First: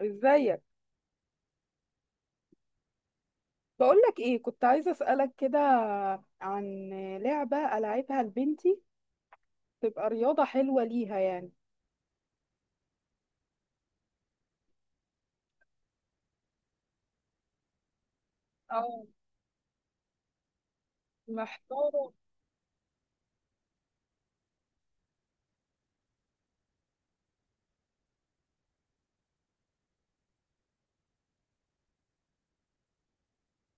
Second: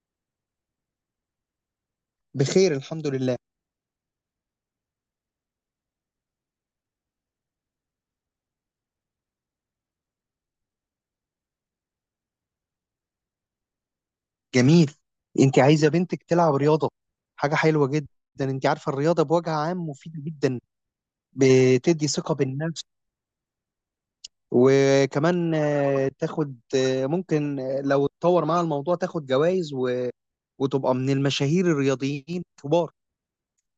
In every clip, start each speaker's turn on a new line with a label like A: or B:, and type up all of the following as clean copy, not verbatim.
A: ازيك.
B: بخير الحمد لله.
A: بقولك ايه، كنت عايزة اسألك كده عن لعبة ألعبها لبنتي تبقى رياضة حلوة ليها يعني.
B: جميل. انت عايزه بنتك تلعب رياضه، حاجه حلوه جدا. انت عارفه
A: اه،
B: الرياضه بوجه عام مفيده جدا، بتدي
A: محتارة.
B: ثقه بالنفس. وكمان تاخد ممكن لو اتطور مع الموضوع تاخد جوائز وتبقى من المشاهير الرياضيين الكبار.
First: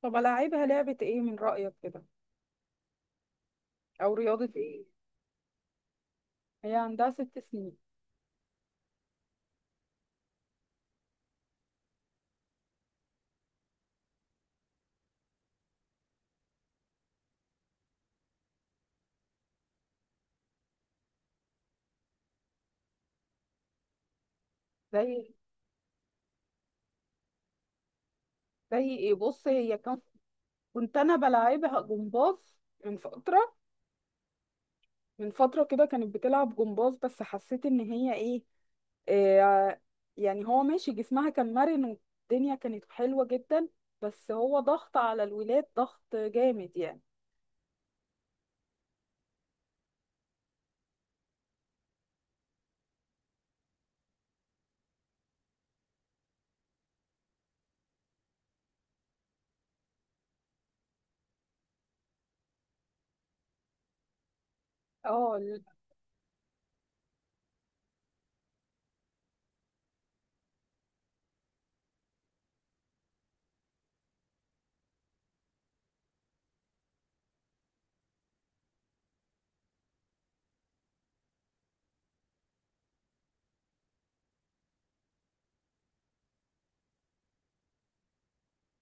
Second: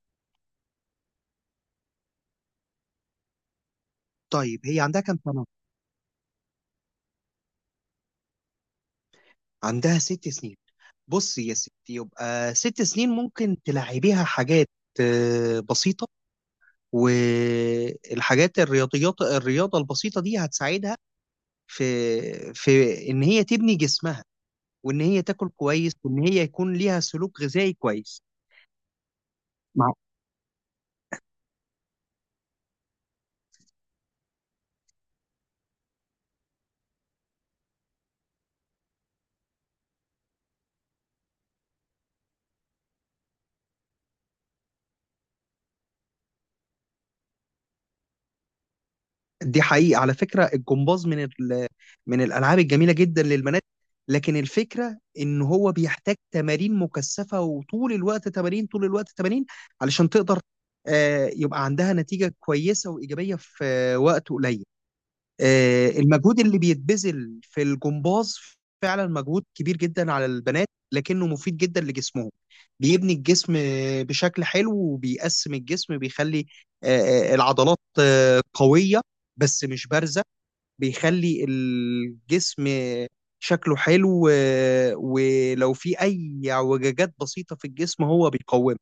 A: طب ألعبها لعبة ايه من رأيك كده، او رياضة
B: طيب هي
A: ايه؟
B: عندها كام سنه؟
A: هي عندها 6 سنين.
B: عندها 6 سنين. بصي يا ستي، يبقى 6 سنين ممكن تلعبيها حاجات بسيطه، والحاجات الرياضيات، الرياضه البسيطه دي هتساعدها في في ان هي تبني جسمها، وان هي
A: زي
B: تاكل كويس، وان هي يكون ليها سلوك غذائي كويس.
A: زي ايه؟ بص، هي
B: مع
A: كان كنت انا بلعبها جمباز من فترة. من فترة كده كانت بتلعب جمباز، بس حسيت ان هي ايه، آه، يعني هو ماشي، جسمها كان مرن، والدنيا كانت حلوة جدا، بس هو ضغط على الولاد ضغط جامد يعني.
B: دي حقيقة، على فكرة الجمباز من من الالعاب الجميلة جدا للبنات، لكن الفكرة ان هو بيحتاج تمارين مكثفة، وطول الوقت تمارين، طول الوقت تمارين علشان تقدر يبقى عندها نتيجة كويسة وإيجابية في وقت قليل.
A: اه ال-
B: المجهود اللي بيتبذل في الجمباز فعلا مجهود كبير جدا على البنات، لكنه مفيد جدا لجسمهم. بيبني الجسم بشكل حلو، وبيقسم الجسم، بيخلي العضلات قوية بس مش بارزة، بيخلي الجسم شكله حلو، ولو في أي اعوجاجات بسيطة في الجسم هو بيقومها.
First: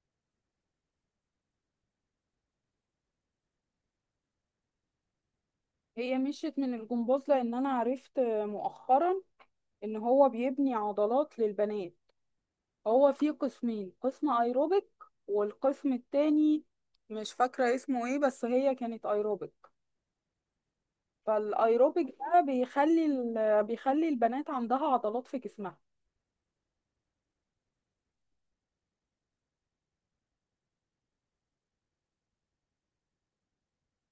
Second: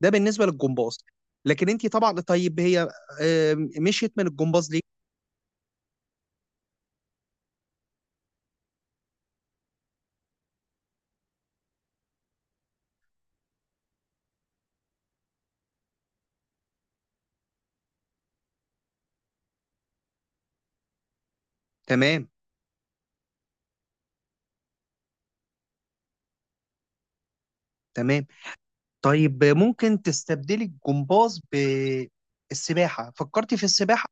B: ده بالنسبة للجمباز. لكن انت طبعا، طيب هي مشيت من الجمباز ليه؟
A: هي مشيت من الجمباز لان انا عرفت مؤخرا ان هو بيبني عضلات للبنات. هو فيه قسمين، قسم ايروبيك والقسم التاني مش فاكرة اسمه ايه، بس هي كانت ايروبيك. فالايروبيك
B: تمام،
A: ده بيخلي بيخلي البنات عندها عضلات في جسمها.
B: تمام. طيب ممكن تستبدلي الجمباز بالسباحة، فكرتي في السباحة؟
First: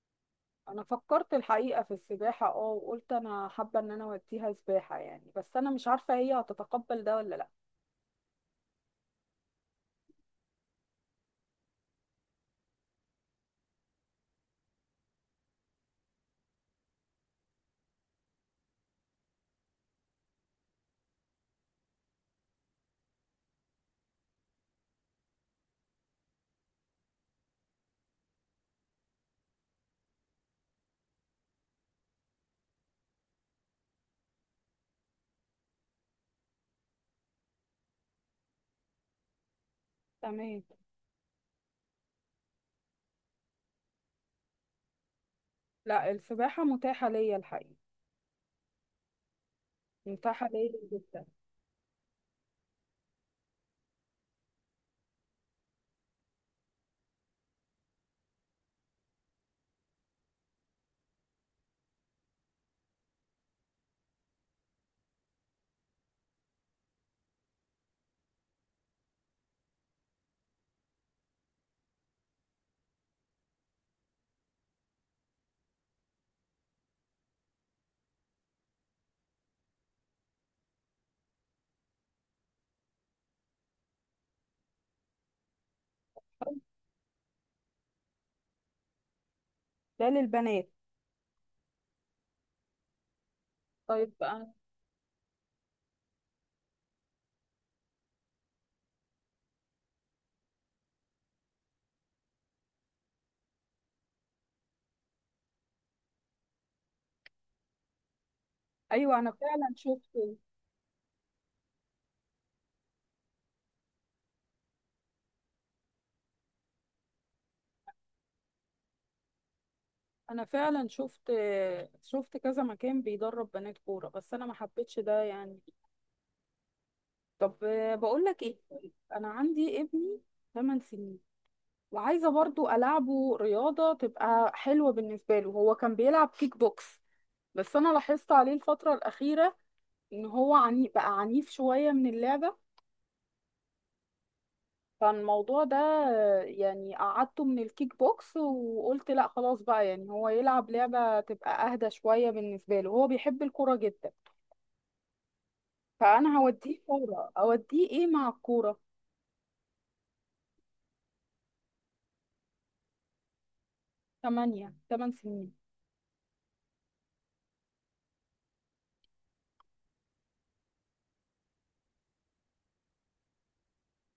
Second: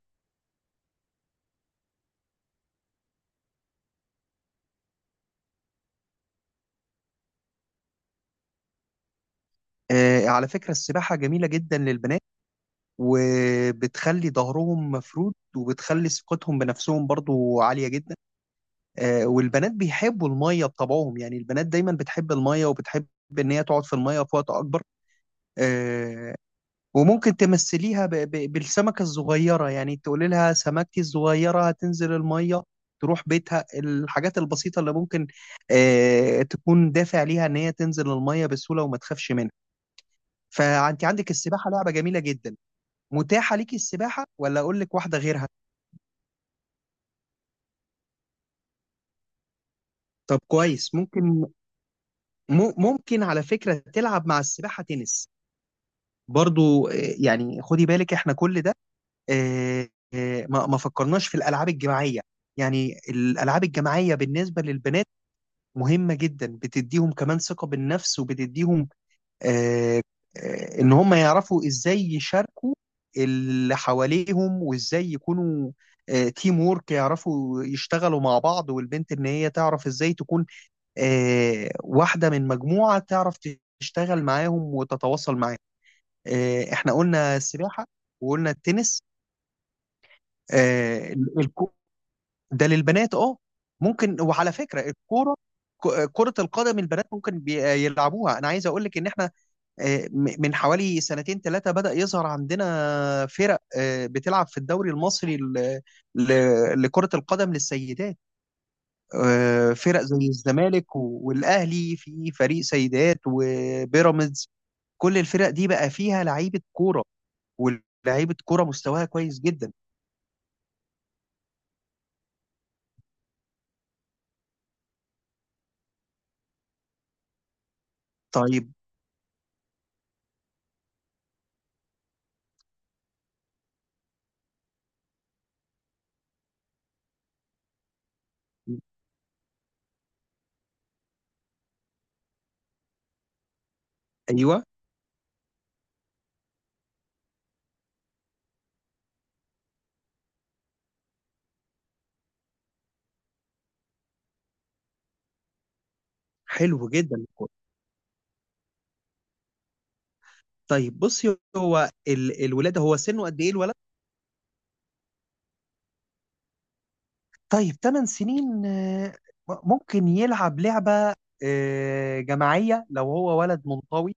A: انا فكرت الحقيقه في السباحه، وقلت انا حابه ان انا اوديها سباحه يعني، بس انا مش عارفه هي هتتقبل ده ولا لا.
B: على فكرة السباحة جميلة جدا للبنات، وبتخلي ظهرهم مفرود، وبتخلي ثقتهم بنفسهم برضو عالية جدا. والبنات بيحبوا المية بطبعهم، يعني البنات دايما بتحب المية، وبتحب ان هي تقعد في المية في وقت اكبر. آه وممكن تمثليها بالسمكة الصغيرة، يعني تقولي لها سمكتي الصغيرة هتنزل المية، تروح بيتها. الحاجات البسيطة اللي ممكن تكون دافع ليها ان هي تنزل المية بسهولة وما تخافش منها.
A: تمام.
B: فانت عندك السباحة لعبة جميلة جدا، متاحة ليكي السباحة ولا اقول لك واحدة غيرها؟
A: لا، السباحه متاحه ليا الحقيقه،
B: طب
A: متاحه ليا
B: كويس،
A: جدا.
B: ممكن ممكن على فكرة تلعب مع السباحة تنس برضو. يعني خدي بالك احنا كل ده آه، ما ما فكرناش في الالعاب الجماعيه. يعني الالعاب الجماعيه بالنسبه للبنات مهمه جدا، بتديهم كمان ثقه بالنفس، وبتديهم آه، ان هم يعرفوا ازاي يشاركوا اللي حواليهم، وازاي يكونوا تيم وورك، يعرفوا يشتغلوا مع بعض، والبنت ان هي تعرف ازاي تكون واحده من مجموعه، تعرف تشتغل معاهم وتتواصل معاهم.
A: طيب،
B: احنا قلنا السباحه وقلنا التنس
A: ده للبنات؟
B: آه، الكورة. ده للبنات اه،
A: طيب،
B: ممكن، وعلى
A: أنا...
B: فكره الكوره، كرة القدم البنات ممكن يلعبوها. أنا عايز أقول لك إن إحنا من حوالي سنتين ثلاثة بدأ يظهر عندنا فرق بتلعب في الدوري المصري لكرة القدم للسيدات.
A: ايوه، انا فعلا
B: فرق زي
A: شفت،
B: الزمالك والأهلي، في فريق سيدات، وبيراميدز، كل الفرق دي بقى فيها لعيبة كورة، ولاعيبة كورة مستواها كويس جدا.
A: انا فعلا شفت شفت كذا مكان بيدرب بنات كوره، بس انا ما حبيتش ده يعني. طب، بقول لك ايه،
B: طيب،
A: طيب، انا عندي ابني 8 سنين، وعايزة برضو ألعبه رياضة تبقى حلوة بالنسبة له، هو كان بيلعب كيك بوكس، بس أنا لاحظت عليه الفترة الأخيرة إن هو عني بقى عنيف شوية من اللعبة.
B: أيوه،
A: فالموضوع ده يعني قعدته من الكيك بوكس، وقلت لا خلاص بقى، يعني هو يلعب لعبة تبقى أهدى شوية بالنسبة له، هو بيحب الكورة جدا، فأنا هوديه
B: حلو جدا.
A: كورة، أوديه إيه مع الكورة.
B: طيب بصي هو الولاد، هو سنه قد ايه الولد؟
A: تمن سنين.
B: طيب 8 سنين، ممكن يلعب لعبة جماعية لو هو ولد منطوي،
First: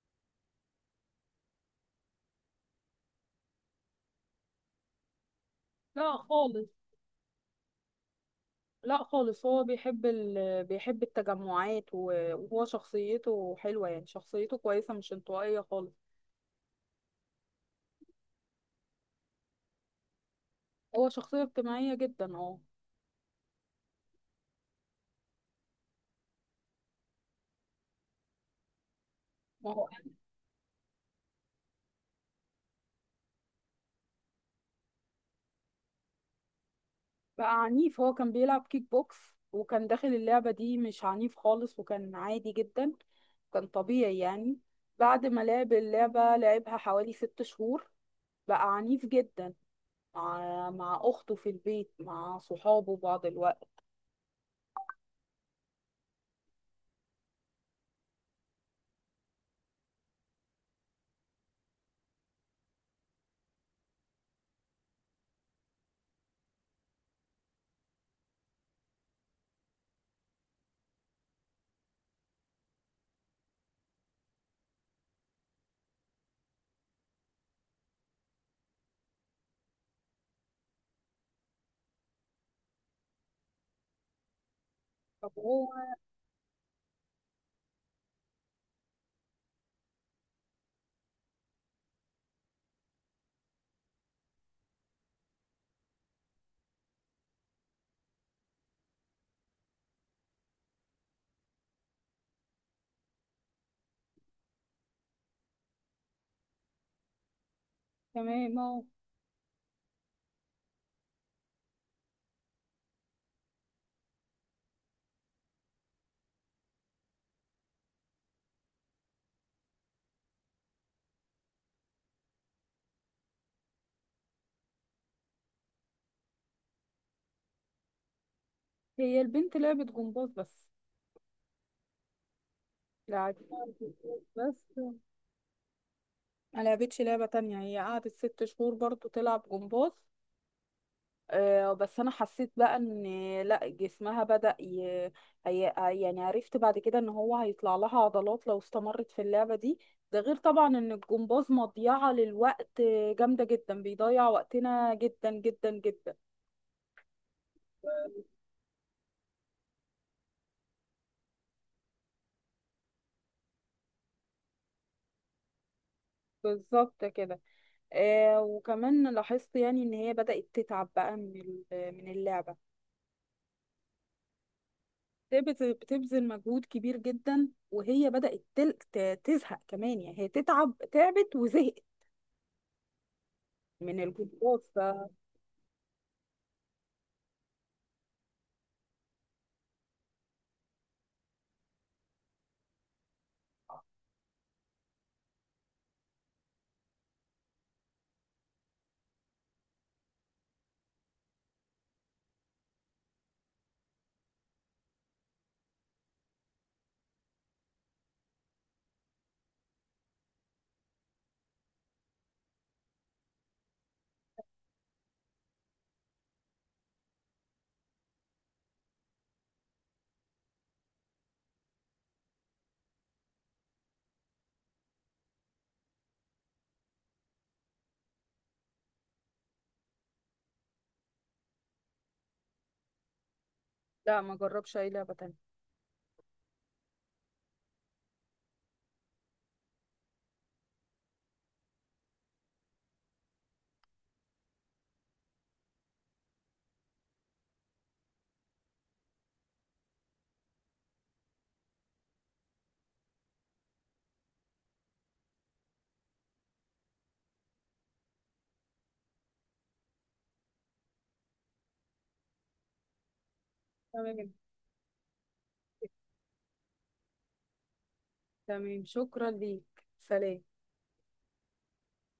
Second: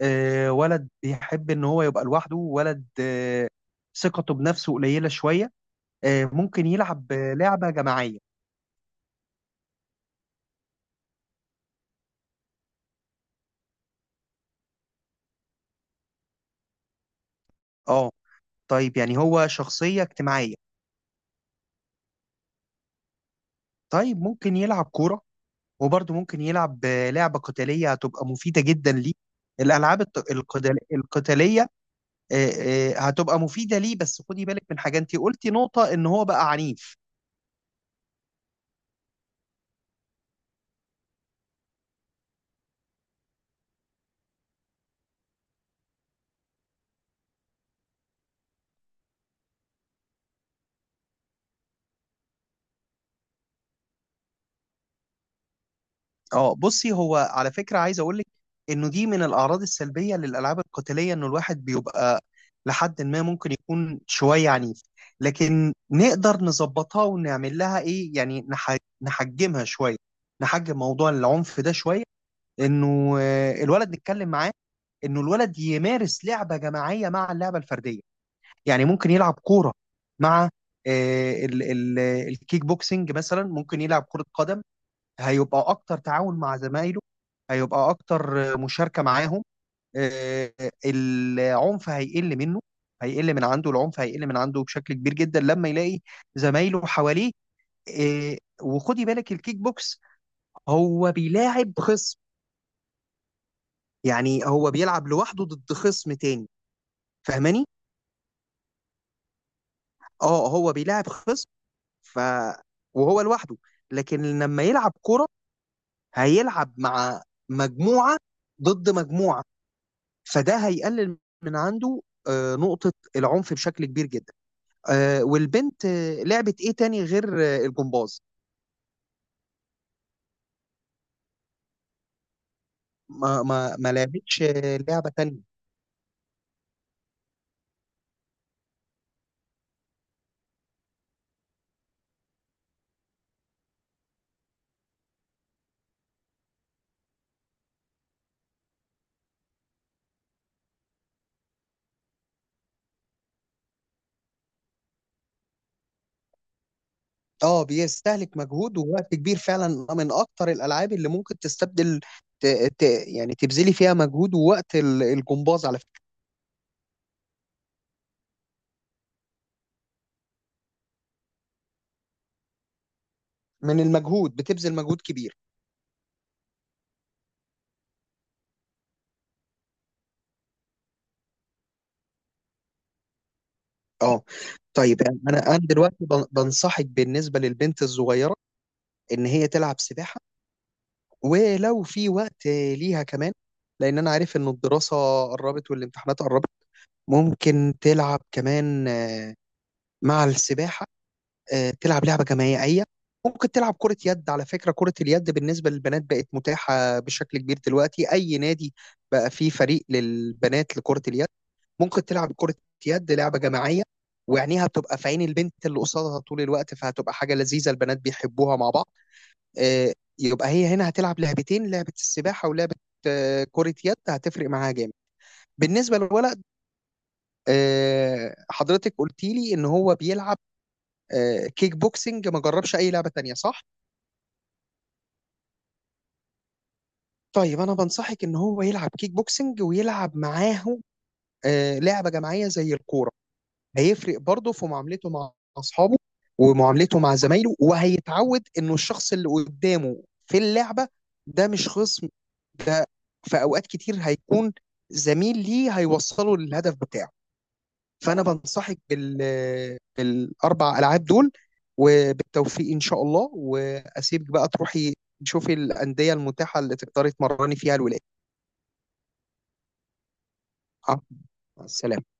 B: ولد بيحب ان هو يبقى لوحده، ولد ثقته بنفسه قليلة شوية،
A: لا
B: ممكن
A: خالص.
B: يلعب لعبة جماعية.
A: لا خالص، هو بيحب بيحب التجمعات، وهو شخصيته حلوة يعني، شخصيته كويسة مش انطوائية خالص.
B: اه، طيب يعني هو شخصية اجتماعية.
A: هو شخصية اجتماعية جدا، اه.
B: طيب ممكن يلعب كورة، وبرضه ممكن يلعب لعبة قتالية هتبقى مفيدة جدا ليه،
A: ما هو
B: الألعاب القتالية هتبقى مفيدة ليه. بس خدي بالك من حاجة، انت قلتي نقطة ان هو بقى عنيف.
A: بقى عنيف، هو كان بيلعب كيك بوكس وكان داخل اللعبة دي مش عنيف خالص وكان عادي جدا، كان طبيعي يعني. بعد ما لعب اللعبة، لعبها حوالي 6 شهور، بقى عنيف جدا، مع أخته في البيت، مع صحابه بعض الوقت.
B: اه، بصي هو على فكرة عايز اقول لك انه دي من الاعراض السلبية للالعاب القتالية، انه الواحد بيبقى لحد ما ممكن يكون شوية عنيف، لكن نقدر نظبطها ونعمل لها ايه، يعني نحجمها شوية، نحجم موضوع العنف ده شوية، انه الولد نتكلم معاه، انه الولد يمارس لعبة جماعية مع اللعبة الفردية. يعني ممكن يلعب كورة مع الكيك بوكسنج، مثلا ممكن يلعب كرة قدم،
A: طب
B: هيبقى
A: هو.
B: أكتر تعاون مع زمايله، هيبقى أكتر مشاركة معاهم. آه، العنف هيقل منه، هيقل من عنده، العنف هيقل من عنده بشكل كبير جدا لما يلاقي زمايله حواليه. وخدي بالك الكيك بوكس هو بيلاعب خصم، يعني هو بيلعب لوحده ضد خصم تاني، فاهماني؟
A: تمام، اهو.
B: اه هو بيلاعب خصم ف وهو لوحده، لكن لما يلعب كرة هيلعب مع مجموعة ضد مجموعة، فده هيقلل من عنده نقطة العنف بشكل كبير جدا. والبنت لعبت ايه تاني غير الجمباز؟
A: هي البنت لعبة جمباز بس،
B: ما
A: لعبتها
B: ما ما
A: جمباز
B: لعبتش
A: بس،
B: لعبة تانية.
A: ما لعبتش لعبة تانية، هي قعدت 6 شهور برضو تلعب جمباز. بس انا حسيت بقى ان لا، جسمها هي... يعني عرفت بعد كده ان هو هيطلع لها عضلات لو استمرت في اللعبة دي. ده غير طبعا ان الجمباز مضيعة للوقت، جامدة جدا، بيضيع وقتنا جدا جدا جدا.
B: اه بيستهلك مجهود ووقت كبير فعلا، من اكتر الالعاب اللي ممكن تستبدل ت... ت... يعني تبذلي فيها مجهود ووقت، الجمباز على فكرة،
A: بالظبط كده. وكمان لاحظت يعني ان هي بدأت تتعب بقى من اللعبة.
B: من المجهود، بتبذل مجهود كبير.
A: بتبذل مجهود كبير جدا، وهي بدأت تزهق كمان، يعني هي تتعب، تعبت وزهقت من
B: اه،
A: الجروبات
B: طيب
A: فلا.
B: يعني انا دلوقتي بنصحك بالنسبه للبنت الصغيره ان هي تلعب سباحه، ولو في وقت ليها كمان، لان انا عارف ان الدراسه قربت والامتحانات قربت. ممكن تلعب كمان مع السباحه تلعب لعبة جماعية، ممكن تلعب كرة يد. على فكرة كرة اليد بالنسبة للبنات بقت متاحة بشكل كبير دلوقتي، أي نادي بقى فيه فريق للبنات لكرة اليد. ممكن تلعب كرة يد، لعبة جماعية، ويعنيها بتبقى في عين البنت اللي قصادها طول الوقت، فهتبقى حاجة لذيذة، البنات بيحبوها مع بعض. آه، يبقى هي هنا هتلعب لعبتين، لعبة السباحة ولعبة كرة يد، هتفرق معاها جامد. بالنسبة للولد، حضرتك قلتي لي إن هو بيلعب كيك بوكسنج، ما جربش أي لعبة تانية صح؟
A: ما جربش اي لعبة تانية.
B: طيب انا بنصحك ان هو يلعب كيك بوكسنج ويلعب معاه لعبه جماعيه زي الكوره، هيفرق برضه في معاملته مع اصحابه، ومعاملته مع زمايله، وهيتعود انه الشخص اللي قدامه في اللعبه ده مش خصم، ده في اوقات كتير هيكون زميل ليه هيوصله للهدف بتاعه. فانا بنصحك بالاربع العاب دول، وبالتوفيق ان شاء الله، واسيبك
A: تمام.
B: بقى تروحي تشوفي الانديه المتاحه اللي تقدري تمرني فيها الولاد.
A: تمام، شكرا ليك. سلام.
B: آه، مع السلامة.